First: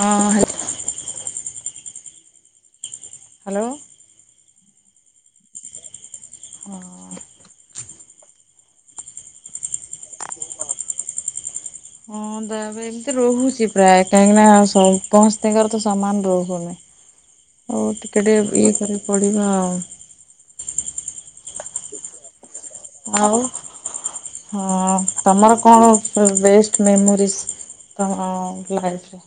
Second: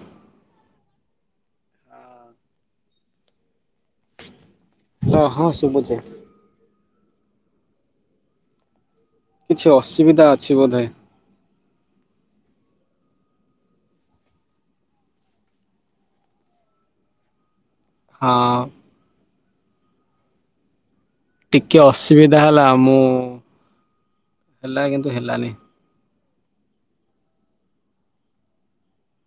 ହଁ hello hello ହଁ ଶୁଭୁଛି। ହଁ। କିଛି ଅସୁବିଧା ଅଛି ବୋଧେ? ହଁ ଦେବେ। ଏମିତି ରହୁଛି ପ୍ରାୟ କାହିଁକିନା ସମସ୍ତଙ୍କର ତ ସମାନ ରହୁନି। ହଉ ଟିକେ ଟିକେ ହଁ ଇଏ କରି ପଡିବ ଆଉ। ଟିକେ ଅସୁବିଧା ହେଲା ଆ। ଆଉ ହ କିନ୍ତୁ ହେଲାନି ତମର କଣ? ବେଷ୍ଟ ମେମୋରିସ୍ ତମ ଲାଇଫରେ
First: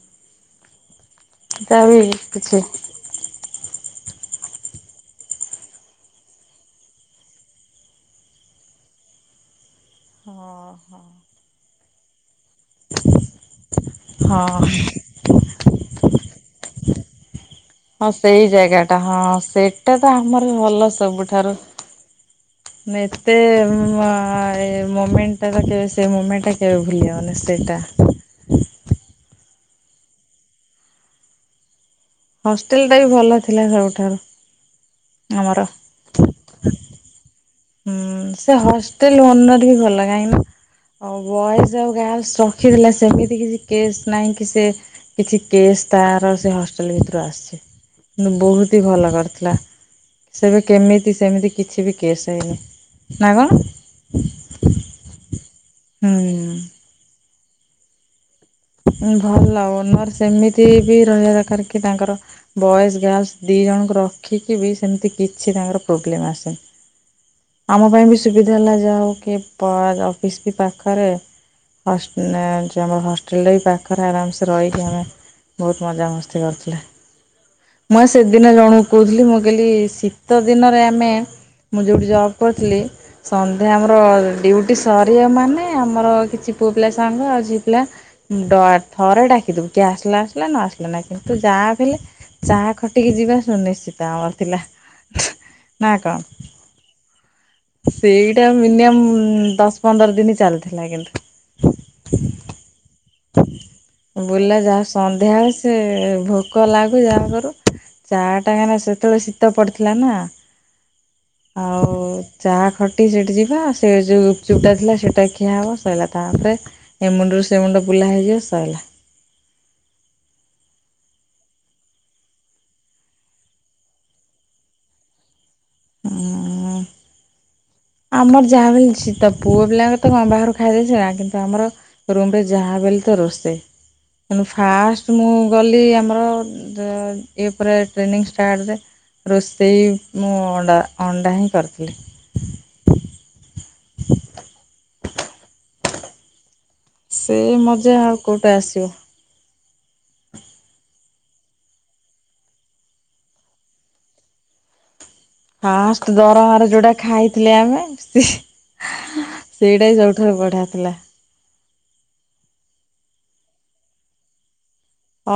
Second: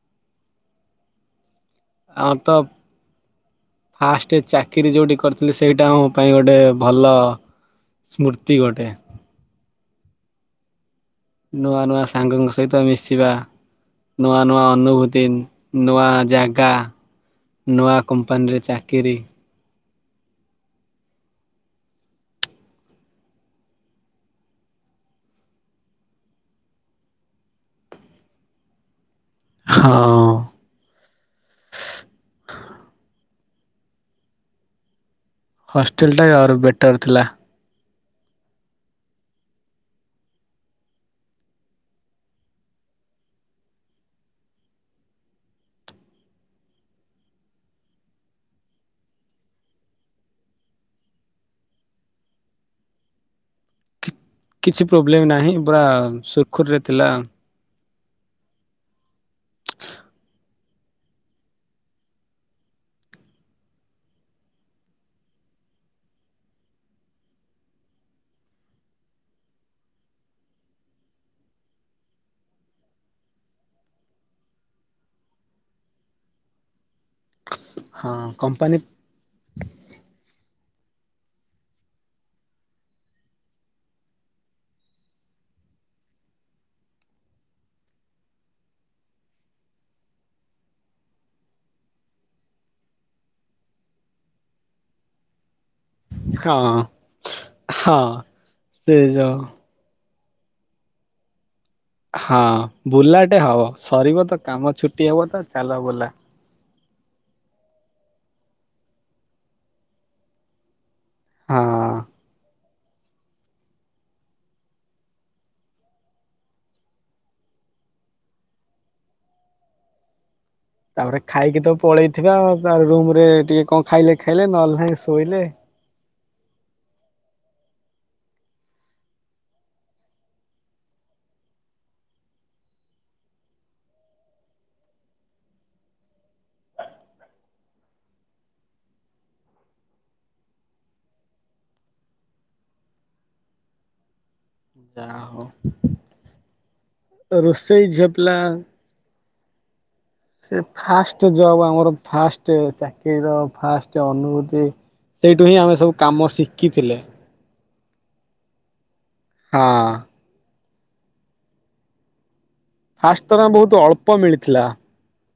ତା ବି ଆଉ ତ କିଛି ଫାଷ୍ଟ ଚାକିରି ଯେଉଁଠି କରିଥିଲି ସେଇଟା ଆମ ପାଇଁ ଗୋଟେ ଭଲ ସ୍ମୃତି ଗୋଟେ। ହଁ ହଁ। ନୂଆ ନୂଆ ସାଙ୍ଗଙ୍କ ସହିତ ମିଶିବା ନୂଆ ନୂଆ ଅନୁଭୂତି। ନୁଆ ଜାଗା ନୂଆ ହଁ ସେଇ କମ୍ପାନୀରେ ଜାଗା ଟା ଚାକିରି ହଁ ସେଇଟା ତ ଆମର ଭଲ ସବୁଠାରୁ। ମେତେ ମମେଣ୍ଟ ଟା ତବେ ସେ ମମେଣ୍ଟ ଟା କେବେ ଭୁଲିଯନ ସେଇଟା। ହଁ ହଷ୍ଟେଲ ଟା ବି ଭଲ ଥିଲା ସବୁଠାରୁ ଆମର ହଷ୍ଟେଲଟା ଆହୁରି ବେଟର୍ ଥିଲା ହୁଁ ସେ ହଷ୍ଟେଲ ଓନର ବି ଭଲ କାହିଁକିନା ଆଉ ବଏଜ ଆଉ ଗାର୍ଲସ ରଖିଥିଲା ସେମିତି କିଛି କେସ୍ ନାହିଁ କି ସେ କିଛି କେସ୍ ତାର ସେ ହଷ୍ଟେଲ୍ ଭିତରୁ ଆସିନି! କିନ୍ତୁ ବହୁତି ଭଲ କରିଥିଲା ସେବେ କେମିତି ସେମିତି କିଛି ବି କେସ୍ ସେ ନା କଣ? କିଛି ପ୍ରୋବ୍ଲେମ୍ ନାହିଁ ବା ସୁରୁଖୁରୁରେ ହୁଁ ଥିଲା! ଭଲ ଓନର ସେମିତିବି ରହିବା ଦରକାର କି ତାଙ୍କର ବଏଜ ଗାର୍ଲସ ଦି ଜଣଙ୍କୁ ରଖିକି ବି ସେମିତି କିଛି ତାଙ୍କର ପ୍ରୋବ୍ଲେମ ଆସେନି! ଆମ ପାଇଁ ବି ସୁବିଧା ହେଲା ଯାହା ହେଉ କି ପର ଅଫିସ ବି ପାଖରେ ଫାଷ୍ଟ ନେମଜ ମୋ ମୋ [inaudible] ଵିଲେଇ ପାଖରେ ଆରାମସେ ରହିକି ଆମେ ବହୁତ ମଜାମସ୍ତି କରୁଥିଲେ! ମୁଁଆ ହଁ ସେଦିନ କମ୍ପାନୀ ଜଣକୁ କହୁଥିଲି ମୁଁ କହଲି ଶୀତ ଦିନରେ ଆମେ ମୁଁ ଯେଉଁଠି ଜବ୍ କରିଥିଲି ସନ୍ଧ୍ୟା ଆମର ଡ୍ୟୁଟି ସରିବ ମାନେ ଆମର କିଛି ପୁଅ ପିଲା ସାଙ୍ଗ ଆଉ ଝିଅ ପିଲା ଡ ଆଟ ଥରେ ଡାକିଦବୁ କିଏ ଆସିଲା ଆସିଲା ନ ଆସିଲା ନାହିଁ! କିନ୍ତୁ ଯାହା ବି ହେଲେ ଚାହା ଖଟିକି ଯିବା ଶୁନିଶ୍ଚିତ ଆମର ଥିଲା! ନାଁ ହଁ ହଁ କଣ ସେଇଟା ସେ ଯୋଉ ମିନିମମ ଦଶ ପନ୍ଦର ଦିନୁ ଚାଲିଥିଲା! କିନ୍ତୁ ହଁ ବୁଲାଟେ ହବ ସରିବ ତ ବୁଲା କାମ ଛୁଟି ହବ ତ ଚାଲ ବୁଲା ପୋକ ଲାଗୁ ଯାହା କରୁ ଚା ଟା ସେତେବେଳେ ଶୀତ ପଡ଼ିଥିଲା ନା! ହଁ। ଆଉ-----! ଚା ଖଟି ସେଇଠି ଯିବା ସେ ଯୋଉ ଗୁପଚୁପ ଟା ଥିଲା ସେଇଟା ଖିଆ ହେବ ସରିଲା ତାପରେ! ଏ ମୁଣ୍ଡରୁ ସେ ମୁୁଣ୍ଡ ବୁଲା ହେଇଯିବ ସରିଲା! ତାପରେ ଖାଇକି ତ ପଳେଇଥିବା ତା ପରେରୁମ ରେ ଟିକେ କଣ ଖାଇଲେ ଖାଇଲେ ନହେଲେ ନାହଁ ଶୋଇଲେ! ହୁଁ-----ଉଁ---! ଆମର ଯାହା ବି ହେଇଛି ତ ପୁଅ ପିଲାଙ୍କ ତ କଣ ବାହାରକୁ ଖାଇଦେଇଚି ନା କିନ୍ତୁ ଆମର ରୁମରେ ଯାହାଵି ହେଲେ ତ ରୋଷେଇ ତେଣୁ ଫାଷ୍ଟ ମୁଁ ଗଲି ଆମର ହଁ ଏ ପରା ଟ୍ରେନିଂ ଷ୍ଟାଟରେ---! ରୋଷେଇ ମୁଁ ଅଣ୍ଡା ଅଣ୍ଡା ହିଁ କରିଥିଲି! ଯାହା ହଉ [unintelligible] ସେ ରୋଷେଇ ମଜା ଝିଅ ଆଉ ପିଲା କୋଉଟା ଆସିବ! ସେ ଫାଷ୍ଟ ଜବ୍ ଆମର ଫାଷ୍ଟ ଚାକିରିର ଫାଷ୍ଟ ଅନୁଭୂତି! ସେଇଠୁ ହିଁ ଆମେ ସବୁ କାମ ଶିଖିଥିଲେ! ଥିଲେ ଆମେ ହଁ। ସେଇଟା ସବୁଠାରୁ ବଢିଆ ଥିଲା! ଫାଷ୍ଟ ଦରମା ବହୁତ ଅଳ୍ପ ମିଳିଥିଲା!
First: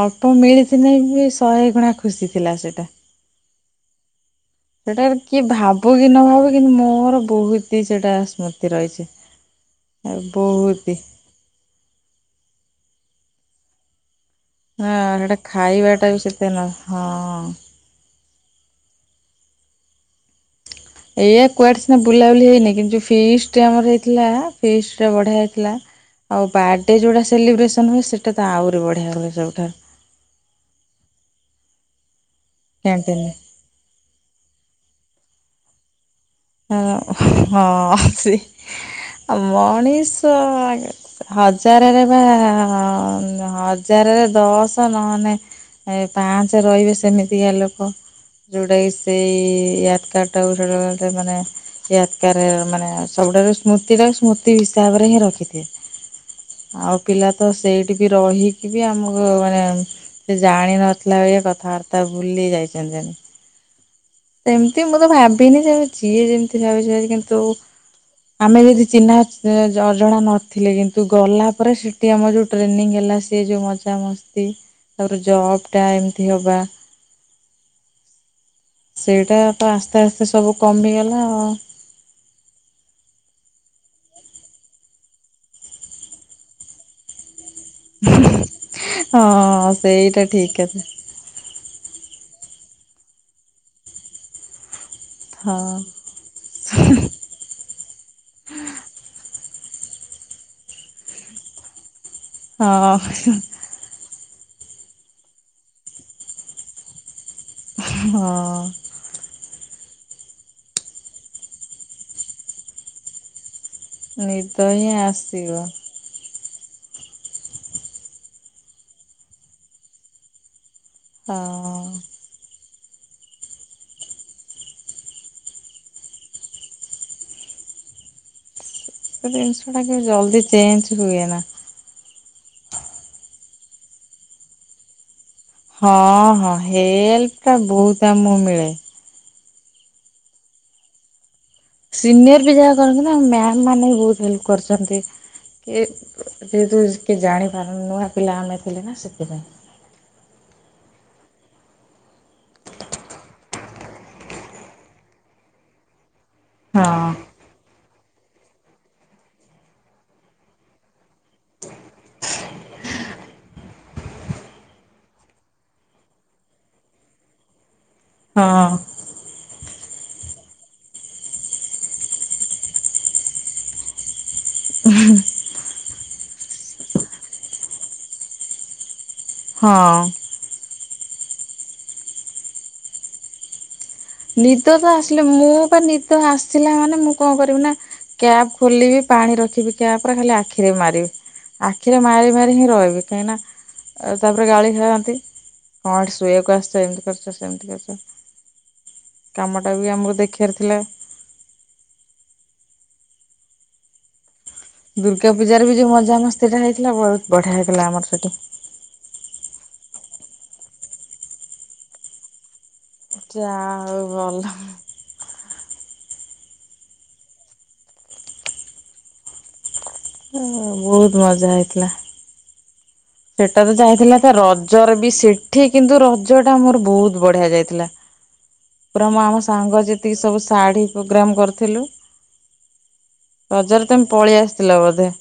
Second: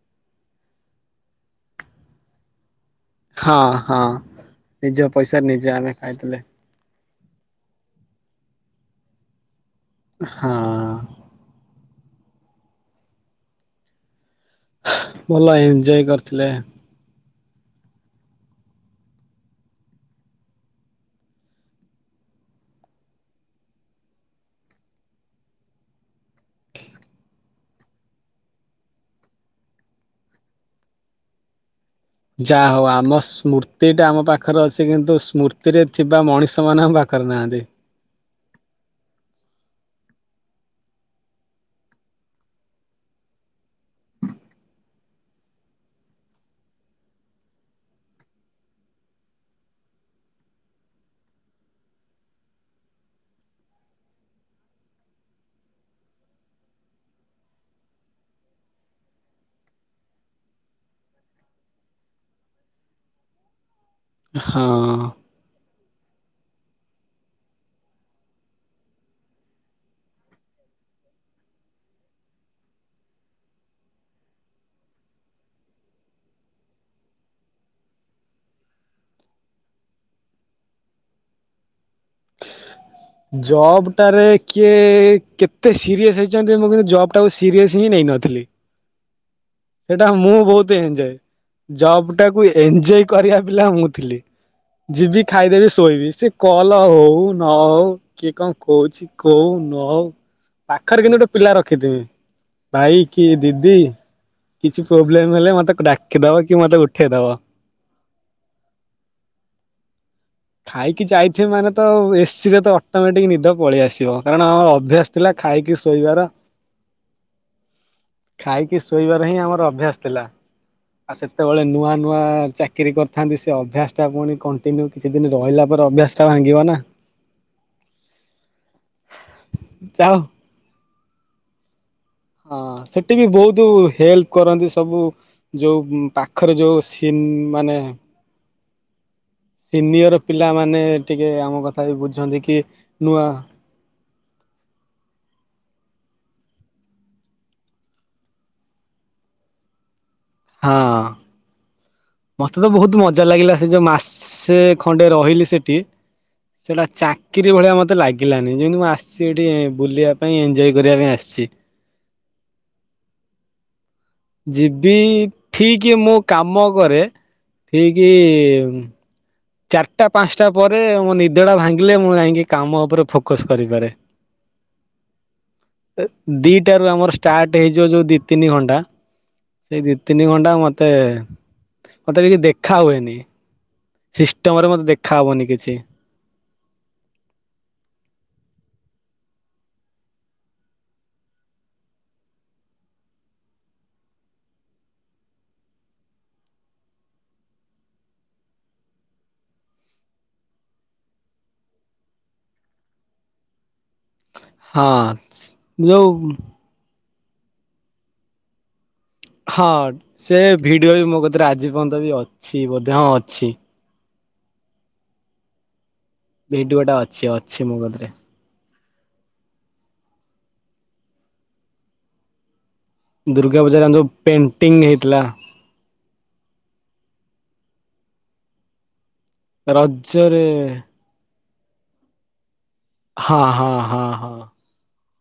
ଅଳ୍ପ ମିଳିଚି କି ନାଇଁ ବି ଶହେ ଗୁଣା ଖୁସି ଥିଲା! ସେଇଟା! ହଁ ହଁ ନିଜ ପଇସା ନିଜେ ଆମେ ଖାଇଥିଲେ! ଙ୍କିନ୍ତ ମୋର ବହୁତି ସେଟା ସ୍ମୃତି ରହିଛି! ଆ ହଁ ବହୁତି--ଦିନ ହାଁ ହେଇଟା ଭଲ ଖାଇବା ଏଞ୍ଜୟ ଟା ବି କରିଥିଲେ। ସେତେ ନୁହଁ! ହଁ ଏଇଆ କୁଆଡେ ସିନା ବୁଲାବୁଲି ହେଇନି କିନ୍ତୁ ଯେ ଫିସ୍ ଟା ଆମର ହେଇଥିଲା ଫିସ୍ ଟା ବଢିଆ ହେଇଥିଲା! ଆଉ ବାଡେ ଯେଉଁଟା ସେଲିବ୍ରେସନ ହୁଏ! ସେଟା ତ ଆହୁରି ବଢ଼ିଆ ହୁଏ! ସବୁଠାରୁ ଯାହା ହଉ ଆମ କ୍ୟାଣ୍ଟିନରେ। ସ୍ମୃତି ଟା ଆମ ପାଖରେ ଅଛି! କିନ୍ତୁ ସ୍ମୃତିରେ ଥିବା ମଣିଷ ମାନେ ଆମ ପାଖରେ ହୁଁ ନାହାନ୍ତି। ହଁ ସେଇ ଆଉ ମଣିଷ ହଜାରରେପା ହଜାରରେ ଦଶ ନହନେ ଏ ପାଞ୍ଚେ ରହିବେ ସେମିତିଆ ଲୋକ ଯୋଉଟା କି ସେଇ [unintelligible] ସେଟ ମାନେ [unintelligible] ମାନେ ସବୁଠାରୁ ସ୍ମୃତି ଟା ସ୍ମୃତି ହିସାବରେ ହିଁ ରଖିଥାଏ! ଆଉ ପିଲା ତ ସେଇଠି ବି ରହିକି ବି ଆମକୁ ମାନେ ସେ ଜାଣିିନଥିଲା ଏ କଥାବାର୍ତ୍ତା ସେ ଭୁଲି ଯାଇଛନ୍ତି? ହଁ। ସେମିତି ମୁଁ ତ ଭାବିନି ଯେ ଯିଏ ଯେମିତି ଭାବିଛି ଭାଵି କିନ୍ତୁ ଆମେ ଯଦି ଚିହ୍ନା ଅ ଅଜଣା ନଥିଲେ କିନ୍ତୁ ଗଲା ପରେ ସେ ସେଠି ଆମର ଯଉ ଟ୍ରେନିଂ ହେଲା ସିଏ ଯୋଉଁ ମଜାମସ୍ତି ତାପରେ ଜବ୍ ଟା ଏମିତି ହବା। ସେଇଟା ତ ଆସ୍ତେ ଆସ୍ତେ ସବୁ କମି ଗଲା ଆଉ। ଜବ୍ ଟାରେ କିଏ କେତେ ସିରିଏସ୍ ହେଇଛନ୍ତି ମୁଁ କିନ୍ତୁ ଜବ ଟାକୁ ସିରିଅସ ହିଁ ନେଇନଥିଲି ହଁ ସେଟା ସେଇଟା ମୁଁ ଠିକ୍ ବହୁତ କଥା ଏନଜଏ। ଜବ ଟାକୁ ଏନ୍ଞୟ କରିବା ପିଲା ମୁଁ ଥିଲି। ଯିବି ଖାଇଦେବି ହଁ। ଶୋଇବି ସେ କଲ୍ ହଉ ନ ହଉ। କିଏ କଣ କହୁଛି କହୁ ନ ହଉ ପାଖରେ କିନ୍ତୁ ଗୋଟେ ପିଲା ରଖିଥିମି। ଭାଇ କି ହଁ ଦିଦି କିଛି ପ୍ରୋବ୍ଲେମ ହେଲେ ମତେ ଡାକିଦବ କି ମତେ ଉଠେଇଦବ। ହଁ। ଖାଇକି ଯାଇଥିବି ମାନେ ତ ଏସି ରେ ତ ଅଟୋମେଟିକ ନିଦ ପଳେଇ ଆସିବ କାରଣ ନିଦ ହିଁ ଅଭ୍ୟାସ ଥିଲା ଆସିବ ଖାଇକି ଶୋଇବାର। ଖାଇକି ଶୋଇବାର ହିଁ ଆମର ଅଭ୍ୟାସ ଥିଲା। ଆଉ ସେତେବେଳେ ନୂଆ ହଁ। ନୂଆ ଚାକିରି କରିଥାନ୍ତି ସେ ଅଭ୍ୟାସ ଟା ପୁଣି କଣ୍ଟିନ୍ୟୁ କିଛି ଦିନି ରହିଲା ପରେ ଅଭ୍ୟାସ ଟା ଭାଙ୍ଗିବ ନା। ସେ ଜିନିଷ ଟା କିଛି ଯାଅ ଜଲଦି ଚେଞ୍ଜ ହୁଏ ନାଁ। ହଁ ସେଠି ବି ବହୁତ ହେଲ୍ପ କରନ୍ତି ସବୁ। ଯଉ ପାଖରେ ଯେଉଁ ସିନ୍ ମାନେ କାମ ମିଳେ। ସିନିୟର ପିଲାମାନେ ଟିକେ ଆମ କଥା ବି ବୁଝନ୍ତି ସିନିୟର ବି କି ଯାହା କରନ୍ତି ନା ନୂଆ ମ୍ୟାମ ମାନେ ବି ବହୁତ ହେଲ୍ପ କରିଛନ୍ତି। ଏ ଯେହେତୁ କିଏ ଜାଣିପାରୁନ ନୂଆ ପିଲାମାନେ ଥିଲେ ନା ସେଥିପାଇଁ ହଁ। ମତେ ତ ବହୁତ ମଜା ଲାଗିଲା ସେ ଯୋଉ ମାସେ ଖଣ୍ଡେ ରହିଲି ସେଠି। ସେଟା ହଁ ଚାକ ଚାକିରି ଭଳିଆ ମୋତେ ଲାଗିଲାନି ଯେମିତି ମୁଁ ଆସିଛି ଏଠି ବୁଲିବା ପାଇଁ ଏନ୍ଞ୍ଜୟ କରିବା ପାଇଁ ଆସିଛି। ଯିବି ଠିକ୍ ମୁଁ କାମ କରେ ଠିକ୍ ହଁ ଚାରିଟା ପାଞ୍ଚଟା ପରେ ମୋ ନିଦ ଟା ଭାଙ୍ଗିଲେ ମୁଁ ଯାଇକି କାମ ଉପରେ ଫୋକସ କରିପାରେ। [unintelligible] ଏ ଦିଟା ରୁ ଆମର ଷ୍ଟାର୍ଟ ହେଇଯିବ ଯଉ ଦି ତିନି ଘଣ୍ଟା ସେଇ ଦି ହଁ। ତିନି ଘଣ୍ଟା ମତେ ମତେ କିଛି ଦେଖା ହୁଏନି। ସିଷ୍ଟମରେ ନିଦ ମତେ ତ ଦେଖା ଆସିଲେ ହବନି ମୁଁ କିଛି ବା ନିଦ ଆସିଲା ମାନେ ମୁଁ କଣ କରିବି ନା କ୍ୟାପ ଖୋଲିବି ପାଣି ରଖିବି କ୍ୟାପରେ ଖାଲି ଆଖିରେ ମାରିବି। ଆଖିରେ ମାରି ମାରି ହିଁ ରହିବି କାହିଁକି ନା ଆଉ ତାପରେ ଗାଳି ଖେଳାନ୍ତି କଣ ଏଠି ଶୋଇବାକୁ ଆସିଛ ଏମିତି କରିଛ ସେମିତି କରିଛ। କାମଟା ବି ଆମକୁ ଦେଖିଇବାର ଥିଲା। ହଁ ଦୁର୍ଗା ପୂଜାରେ ବି ଯୋଉ ମଜା ମସ୍ତିଟା ହେଇଥିଲା ବହୁତ ବଢିଆ ହେଇଥିଲା ଆମର ସେଠି। ହଁ ସେ ଭିଡିଓ ବି ମୋ କତିରେ ଆଜି ପର୍ଯ୍ୟନ୍ତ ବି ଅଛି ବ ଯାହା ହଉ ଭଲ। ଭିଡିଓ ଟା ଅଛି-ଅଛି ମୋ କତିରେ। ଓ ବହୁତୁ ମଜା ହେଇଥିଲା। ଦୁର୍ଗା ସେଟା ତ ପୂଜାରେ ଆମ ଯୋଉ ଯାଇହେଇଥିଲା ତା ପେଣ୍ଟିଂ ରଜରେ ବି ହେଇଥିଲା ସେ ଠି କିନ୍ତୁ ରଜ ଟା ମୋର ବହୁତ୍ ବଢିଆ ଯାଇଥିଲା ପୁରା [unintelligible] ସାଙ୍ଗ ଯେତିକି ସବୁ ରଜରେ ଶାଢ଼ୀ ପୋଗ୍ରାମ୍ କରିଥିଲୁ। ହଁ ରଜରେ ତମେ ପଳେଇ ଆସିଥିଲ ବୋଧେ?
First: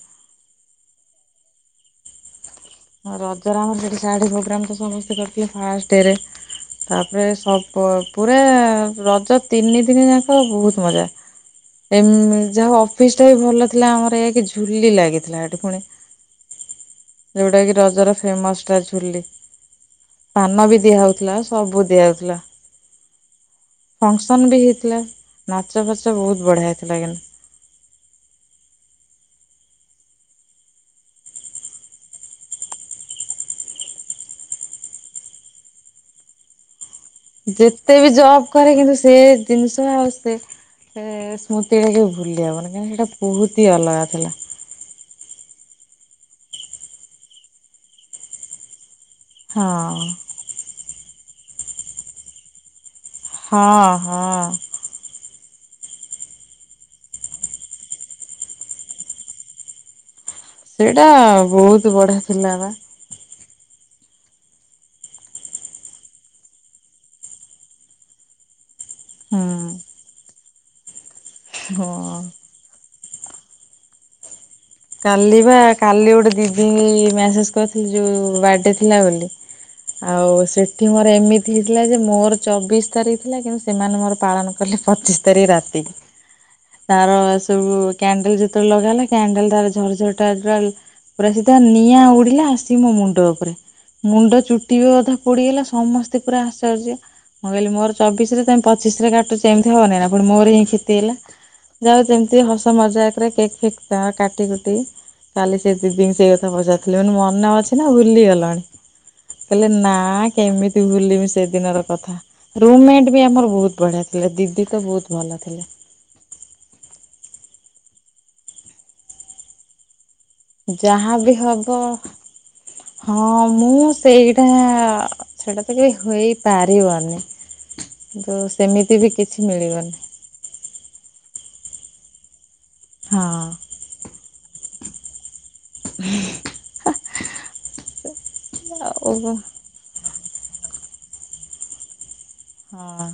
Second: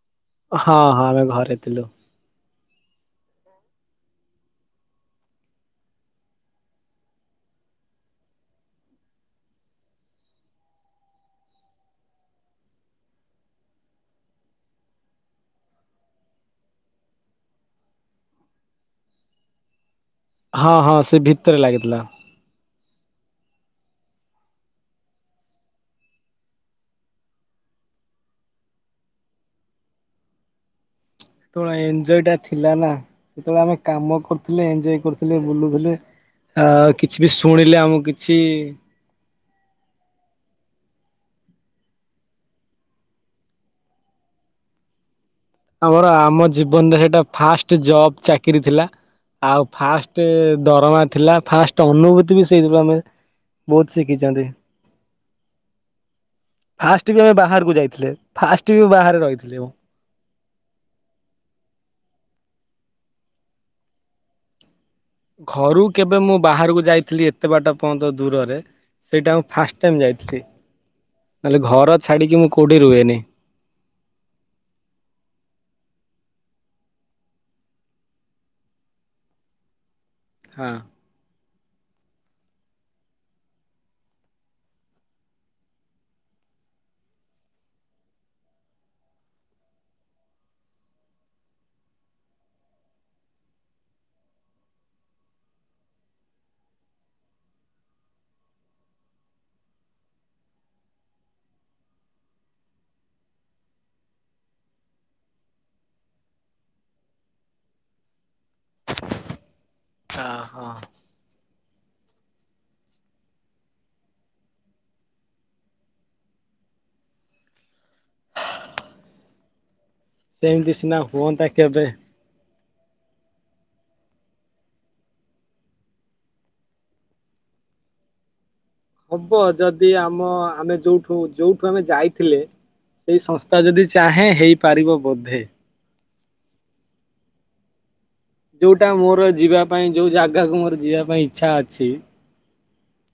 ହଁ-ହଁ ଆମେ ଘରେ ଥିଲୁ। ରଜରେ ଆମର ସେଠି ଶାଢୀ ପୋଗ୍ରାମ୍ ତ ସମସ୍ତେ କରିଥିବେ ଫାଷ୍ଟ ରେ ତାପରେ ସବ ପୁରା ରଜ ତିନି ଦିନ ଯାକ ବହୁତ ମଜା। ଏ ଯାହା ଅଫିସ୍ ଟା ବି ଭଲ ଥିଲା ଆମର ଏକ୍ ଝୁଲି ଲାଗିଥିଲା ଏଠି ପୁଣି ଯୋଉଟା କି ରଜର ଫେମସ୍ ଟା ଝୁଲି। ପାନ ହଁ ବି ହଁ ଦିଆ ସେ ହଉଥିଲା, ଭିତରେ ସବୁ ଲାଗିଥିଲା। ଦିଆ ହଉଥିଲା। ଫଂକ୍ସନ୍ ବି ହେଇଥିଲା, ନାଚ ଫାଚ ବହୁତ୍ ବଢ଼ିଆ ହେଇଥିଲା କି ସେତବେଳେ ଏଞ୍ଜୟଟା ଥିଲା ନା, ସେତବେଳେ ଆମେ କାମ କରୁଥିଲେ। ଏଞ୍ଜୟ କରୁଥିଲେ ବୁଲୁଥିଲେ ଆ କିଛି ବି ଶୁଣିଲେ ଯେତେ ଆମକୁ ବି କିଛି ଜବ୍ କରେ କିନ୍ତୁ ସେ ଜିନିଷ ଆଉ ସେ ସେ ସ୍ମୃତି [unintelligible] ଭୁଲି ହେବନି କାହିଁକି ନା ସେଇଟା ବହୁତ୍ ହିଁ ଅଲଗା ଥିଲା। ଆମର ଆମ ଜୀବନରେ ସେଇଟା ଫାଷ୍ଟ ଜବ୍ ଚାକିରି ଥିଲା। ଆଉ ହଁ। ଫାଷ୍ଟ ଦରମା ଥିଲା, ଫାଷ୍ଟ ଅନୁଭୂତି ବି ସେଇଥିରୁ ଆମେ ହଁ ବହୁତ୍ ହଁ ସିଖିଛନ୍ତି। ଫାଷ୍ଟ ବି ଆମେ ବାହାରକୁ ଯାଇଥିଲେ, ଫାଷ୍ଟ ବି ବାହାରେ ରହିଥିଲେ ଏବଂ ସେଇଟା ବହୁତୁ ବଢିଆ ଥିଲା ବା। ଘରୁ କେବେ ମୁଁ ବାହାର କୁ ଯାଇଥିଲି ଏତେ ବାଟ ପର୍ଯ୍ୟନ୍ତ ଦୂରରେ ସେଇଟା ମୁଁ ଫାଷ୍ଟ ହୁଁ ଟାଇମ୍ ଯାଇଥିଲି, ନହଲେ ଘର ହଁ। ଛାଡିକି ମୁଁ କୋଉଠି ରୁହେନି। କାଲି ବା କାଲି ଗୋଟେ ଦିଦି ଙ୍କି ମ୍ୟାସେଜ୍ କରିଥିଲି ଯୋଉ ବାର୍ଡେ ଥିଲା ବୋଲି ଆଉ ହଁ ସେଠି ମୋର ଏମି ତି ହେଇଥିଲା ଯେ ମୋର ଚବିଶି ତାରିଖ ଥିଲା କିନ୍ତୁ ସେମାନେ ମୋର ପାଳନ କଲେ ପଚିଶି ତାରିଖ ରାତି। ତାର ସବୁ କ୍ୟାଣ୍ଡେଲ୍ ଯେତବେଳେ ଲଗାହେଲା କ୍ୟାଣ୍ଡଲ୍ ତାର ଝର-ଝର ଟା ପୁରା ସିଧା ନିଆଁ ଉଡିଲା ଆସିକି ମୋ ମୁଣ୍ଡ ଉପରେ। ମୁଣ୍ଡ ଚୁଟିବି ଅଧା ପୋଡିଗଲା, ସମସ୍ତେ ପୁରା ଆଶ୍ଚର୍ଯ୍ୟ। ମୁଁ କହିଲି ମୋର ଚବିଶି ରେ ତମେ ପିଚିଶି ରେ କାଟୁଚ ଏମତି ହବନି ନା ଫୁଣି ମୋର ହିଁ କ୍ଷତି ହେଲା। ଯାହା ହଉ ଯେମିତି ହସ ମଜାକରେ କେକ୍ ଫେକ୍ କାଟି କୁ ଟି କାଲି ସେ ଦିଦିଙ୍କି ସେଇ କଥା ପଚାରିଥିଲି, ମୁଁ କହିଲି ମନେ ମନ ଅଛି ନା ଭୁଲିଗଲଣି? କହିଲେ ନା କେମିତି ଭୁଲିମି ସେଦିନର କଥା। ରୁମମେଟ୍ ବି ଆମର ବହୁତ ବଢ଼ିଆ ଥିଲେ, ଦିଦି ତ ବହୁତୁ ଭଲ ଥିଲେ। ସେମିତି ସିନା ଯାହାବି ହୁଅନ୍ତା ହବ କେବେ ହଁ ମୁଁ ସେଇଟା ସେଟା ତ କେବେ ହେଇପାରିବନି କିନ୍ତୁ ସେମିତି ବି ହବ କିଛି ଯଦି ମିଳିବନି ଆମ ଆମେ ଯୋଉଠୁ-ଯୋଉଠୁ ଆମେ ଯାଇଥିଲେ ସେଇ ସଂସ୍ଥା ହଁ ଯଦି ଚାହେଁ ହେଇପାରିବ ବୋଧେ। [unintelligible] ଯୋଉଟା ଆଉ ମୋର ହଁ ଯିବା ପାଇଁ ଯୋଉ ଜାଗାକୁ ମୋର ଯିବା ପାଇଁ ଇଚ୍ଛା ଅଛି ହଁ।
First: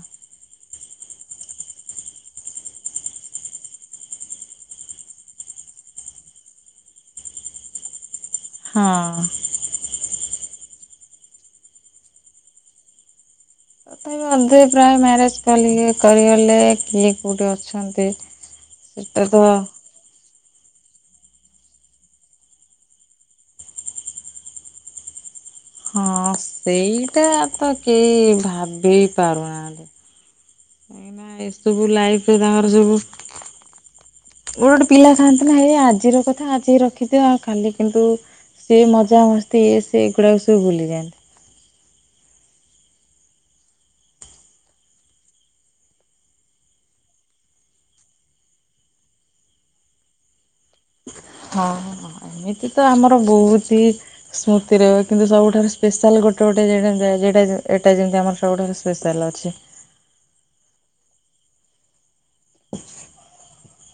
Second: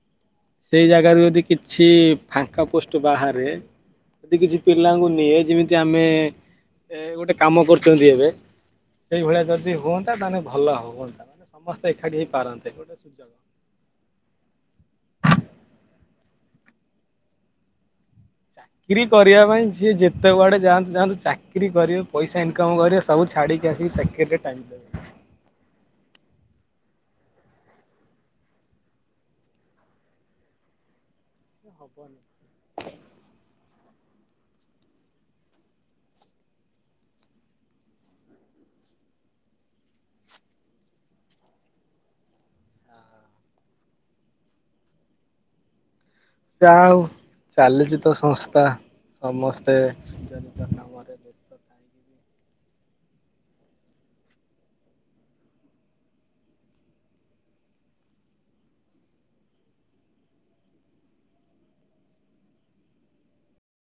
ସେଇ ଜାଗାରୁ ଯଦି କିଛି ଫାଙ୍କା ପୋଷ୍ଟ ବାହାରେ ଯଦି କିଛି ପିଲାଙ୍କୁ ନିଏ ଯେମିତି ଆମେ ଏ ଗୋଟେ କାମ କରୁଚନ୍ତି ଏବେ। ହଁ ସେଇଭଳିଆ ଯ ଦି ହୁଅନ୍ତା ତାହେଲେ ଭଲ ହୁଅନ୍ତା ମାନେ ସମସ୍ତେ ଏକାଠି ହେଇ ପାରନ୍ତେ ଗୋଟେ ସୁଯୋଗ। ତଥାପି ଅଧେ ପ୍ରାୟ ମ୍ୟାରେଜ୍ କଲିଲେ କରିଗଲେ କିଏ କୋଉଠି ଅଛନ୍ତି। ଚାକିରି ସେଟା କରିବା ତ ପାଇଁ ଯିଏ ଯେ ତେ କୁଆଡ଼େ ଯାଆନ୍ତୁ ଯାଆନ୍ତୁ ଚାକିରି କରିବେ ପଇସା ଇନକମ୍ କରିବେ ସବୁ ଛାଡ଼ିକି ଆସିକି ଚାକିରିରେ ଟାଇମ୍ ଦେବେ। ସେ ହଁ ସେଇଟା ତ କେହି ଭାବି ପାରୁନାହାନ୍ତି। କାଇଁକିନା ଏ ସବୁ ହବନି। ଲାଇଫ୍ ରେ ତାଙ୍କର ସବୁ। ଗୋଟେ ଗୋଟେ ପିଲା ଥାଆନ୍ତି ନା ହେ ଆଜିର କଥା ଆଜି ରଖିଦିଅ ଆଉ କାଲି କିନ୍ତୁ। ସେଇ ମଜା ମସ୍ତି ଏ ସେଗୁଡାକକୁ ସବୁ ଭୁଲିଯାଆନ୍ତି। ଯାହାହଉ ଚାଲିଚି ତ ସଂସ୍ଥା ସମସ୍ତେ। [inaudible] ଥାଇକି ହଁ ବି ହଁ ଏମିତି ତ ଆମର ବହୁତ୍ ହି। ସ୍ମୃତିରେ କିନ୍ତୁ ସବୁଠାରୁ ସ୍ପେଶାଲ୍ ଗୋଟେ ଗୋଟେ ଜେଗା ଆଜି ଏଟା ଯିବୁ ଏଟା ଯେମିତି ଆମ ର ଗୋଟେ ଗୋଟେ ସ୍ପେଶାଲ୍ ଅଛି। [inaudible]